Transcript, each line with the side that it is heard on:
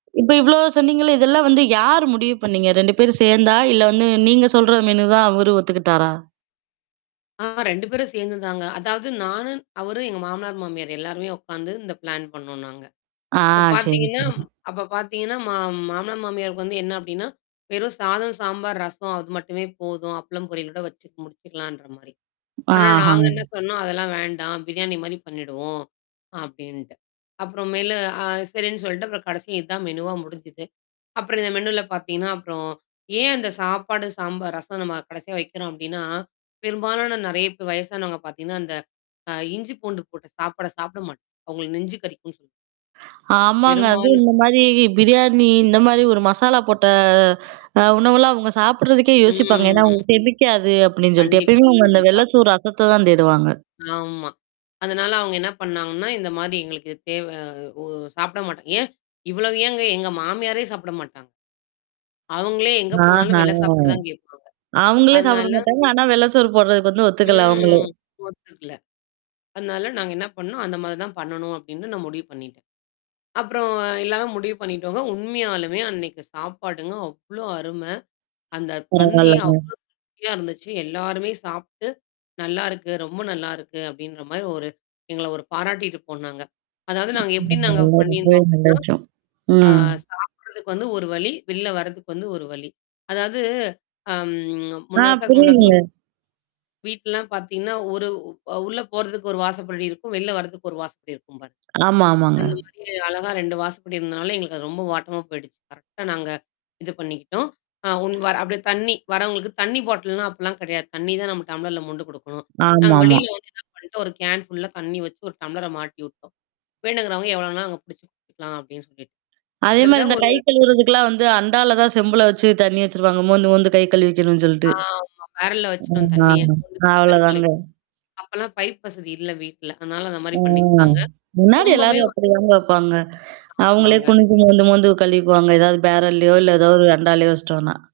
right: இப்ப இவ்வளோ சொன்னீங்கள்ல! இதெல்லாம் வந்து யார் முடிவு பண்ணீங்க? 2 பேரும் சேந்தா? இல்ல வந்து நீங்க சொல்ற மெனு தான் அவரு ஒத்துக்கிட்டாரா?
left: ஆ 2 பேரும் சேர்ந்து தாங்க. அதாவது நானு அவரு எங்க மாமனார், மாமியார் எல்லாருமே உட்காந்து இந்த பிளான் பண்ணோம் நாங்க.
right: ஆ,
left: இப்ப
right: சரி,
left: பார்த்தீங்கன்னா
right: சரி.
left: அப்ப பார்த்தீங்கன்னா மா மாமனார் மாமியாருக்கு வந்து என்ன அப்டின்னா, வெறும் சாதம், சாம்பார், ரசம் அது மட்டுமே போதும். அப்பளம் பொரியில் ஓட வச்சு முடிச்சுக்கலான்ற மாரி. ஆனா,
right: ஆஹ.
left: நாங்க என்ன சொன்னோம், அதெல்லாம் வேண்டாம். பிரியாணி மாரி பண்ணிடுவோம், அப்டின்ட்டு. அப்புறம் மேல அ சரின்னு சொல்ட்டு அப்புறம் கடைசியா இதான் மெனூவா முடிஞ்சுது. அப்புறம் இந்த மெனுல பார்த்தீங்கன்னா, அப்புறம் ஏன் அந்த சாப்பாடு, சாம்பார், ரசம் நம்ம கடைசியா வைக்கிறோம் அப்டின்னா, பெரும்பாலான நெறைய பே வயசானவங்க பார்த்தீங்கன்னா, அந்த அ இஞ்சி பூண்டு போட்டு சாப்பாட சாப்பிட மாட்டாங்க. அவங்களுக்கு நெஞ்ச கறிக்கும்ன்னு சொல்லி
right: ஆமாங்க. அதுவும்
left: பெரும்பாலும்.
right: இந்த மாரி பிரியாணி, இந்த மாரி ஒரு மசாலா போட்ட அ உணவெல்லாம் அவங்க சாப்படுறதுக்கே யோசிப்பாங்க. ஏன்னா,
left: ம்.
right: அவங்களுக்கு செரிக்காது அப்டின்னு சொல்லிட்டு
left: கண்டிப்பா,
right: எப்பயுமே அவங்க அந்த
left: கண்டிப்பா.
right: வெள்ள சோறு, ரசத்த தான் தேடுவாங்க.
left: ஆமா. அதனால அவங்க என்ன பண்ணாங்கன்னா, இந்த மாரி எங்களுக்கு இது தேவ ஒ சாப்பிட மாட்டாங்க ஏன்? இவ்வளவு ஏங்க? எங்க மாமியாரே சாப்பிட மாட்டாங்க. அவங்களே எங்க
right: ஆஹ!
left: போனாலும் வெள்ள சாப்பாடு தான் கேட்பாங்க.
right: அங்களே சாப்பிட
left: அதனால
right: மாட்டாங்க. ஆனா வெள்ள சோறு போடுறதுக்கு வந்து ஒத்துக்கல, அவங்களே.
left: ம். ஒத்துக்கல. அதனால நாங்க என்ன பண்ணோம், அந்த மாதிரி தான் பண்ணணும் அப்டின்னு நான் முடிவு பண்ணிட்டேன். அப்புறம் எல்லாராம் முடிவு பண்ணிடோங்க. உண்மையாலுமே அன்னைக்கு சாப்பாடுங்க அவ்ளோ அருமை. அந்த பந்தி
right: பரவால்லங்க.
left: அவ்ளோ அருமையா இருந்துச்சு. எல்லாருமே சாப்பிட்டு, நல்லாருக்கு. ரொம்ப நல்லாருக்கு! அப்டின்ற மாரி ஒரு எங்கள ஒரு பாராட்டிட்டு போனாங்க. அதாவது நாங்க
right: [unintelligible]
left: எப்டி நாங்க
right: ரொம்பவே
left: பண்ணியிருந்தோம்
right: நல்ல விஷயம்.
left: அப்டின்னா, ஆ
right: ம்.
left: சாப்பிடறதுக்கு வந்து ஒரு வழி, வெளில வரதுக்கு வந்து ஒரு வழி. அதாவது அம்
right: ஆ,
left: முன்ன இருக்க முன்ன
right: புரியுதுங்க.
left: வீட்லலாம் பார்த்தீங்கன்னா, ஒரு அ உள்ள போறதுக்கு ஒரு வாசைப்படி இருக்கும். வெளில வர்றதுக்கு ஒரு வாசப்படி இருக்கும் பாருங்க.
right: ஆமா, ஆமாங்க.
left: அந்த மாரி அழகா 2 வாசபடி இருந்தனால எங்களுக்கு அது ரொம்ப வாட்டமா போயிடுச்சு. கரெக்ட்டா நாங்க இது பண்ணிக்கிட்டோம். அ உன் வர் அப்டியே தண்ணி வர்றவங்களுக்கு தண்ணி பாட்டில்லாம் அப்பலாம் கிடையாது. தண்ணி தான் நம்ம டம்ளர்ல மொண்டு குடுக்கணும். நாங்க
right: ஆமாமா.
left: வெளியில வந்து என்ன பண்ணிட்டோம்? ஒரு கேன் ஃபுல்லா தண்ணி வச்சு ஒரு டம்ளர மாட்டி விட்டோம். வேணுங்கறவங்க எவ்வளோனா அங்க புடிச்சு குடிச்சுக்கலாம் அப்டின்னு சொல்லிட்டு.
right: அதே மாரி,
left: கிட்டத்தட்ட
right: இந்த
left: ஒரு
right: கை கழுவுறதுக்கெல்லாம் வந்து அண்டால தான் செம்புல வச்சு தண்ணி வச்சுருவாங்க. மோந்து, மோந்து கை கழுவிக்கணும்னு சொல்ட்டு.
left: ஆமா. பேரல்ல வச்சுடோம்
right: ஆமாமா,
left: தண்ணிய [unintelligible] கைகழுவி.
right: அவளதாங்க.
left: அப்பல்லாம் பைப் வசதி இல்ல வீட்ல. அதனால அந்த மாரி
right: ஆ.
left: பண்ணிக்கிட்டாங்க.
right: முன்னாடி
left: ரொம்பவே
right: எல்லாரும்
left: வந்து
right: அப்டிதாங்க வைப்பாங்க. அவங்களே
left: ஆமாங்க.
right: குனிஞ்சு மோந்து, மோந்து கழிவிக்குவாங்க. ஏதாவது பேரல்லையோ,
left: ம்.
right: இல்ல ஏதாவது ஒரு அண்டாலையோ வச்சுட்டோம்னா.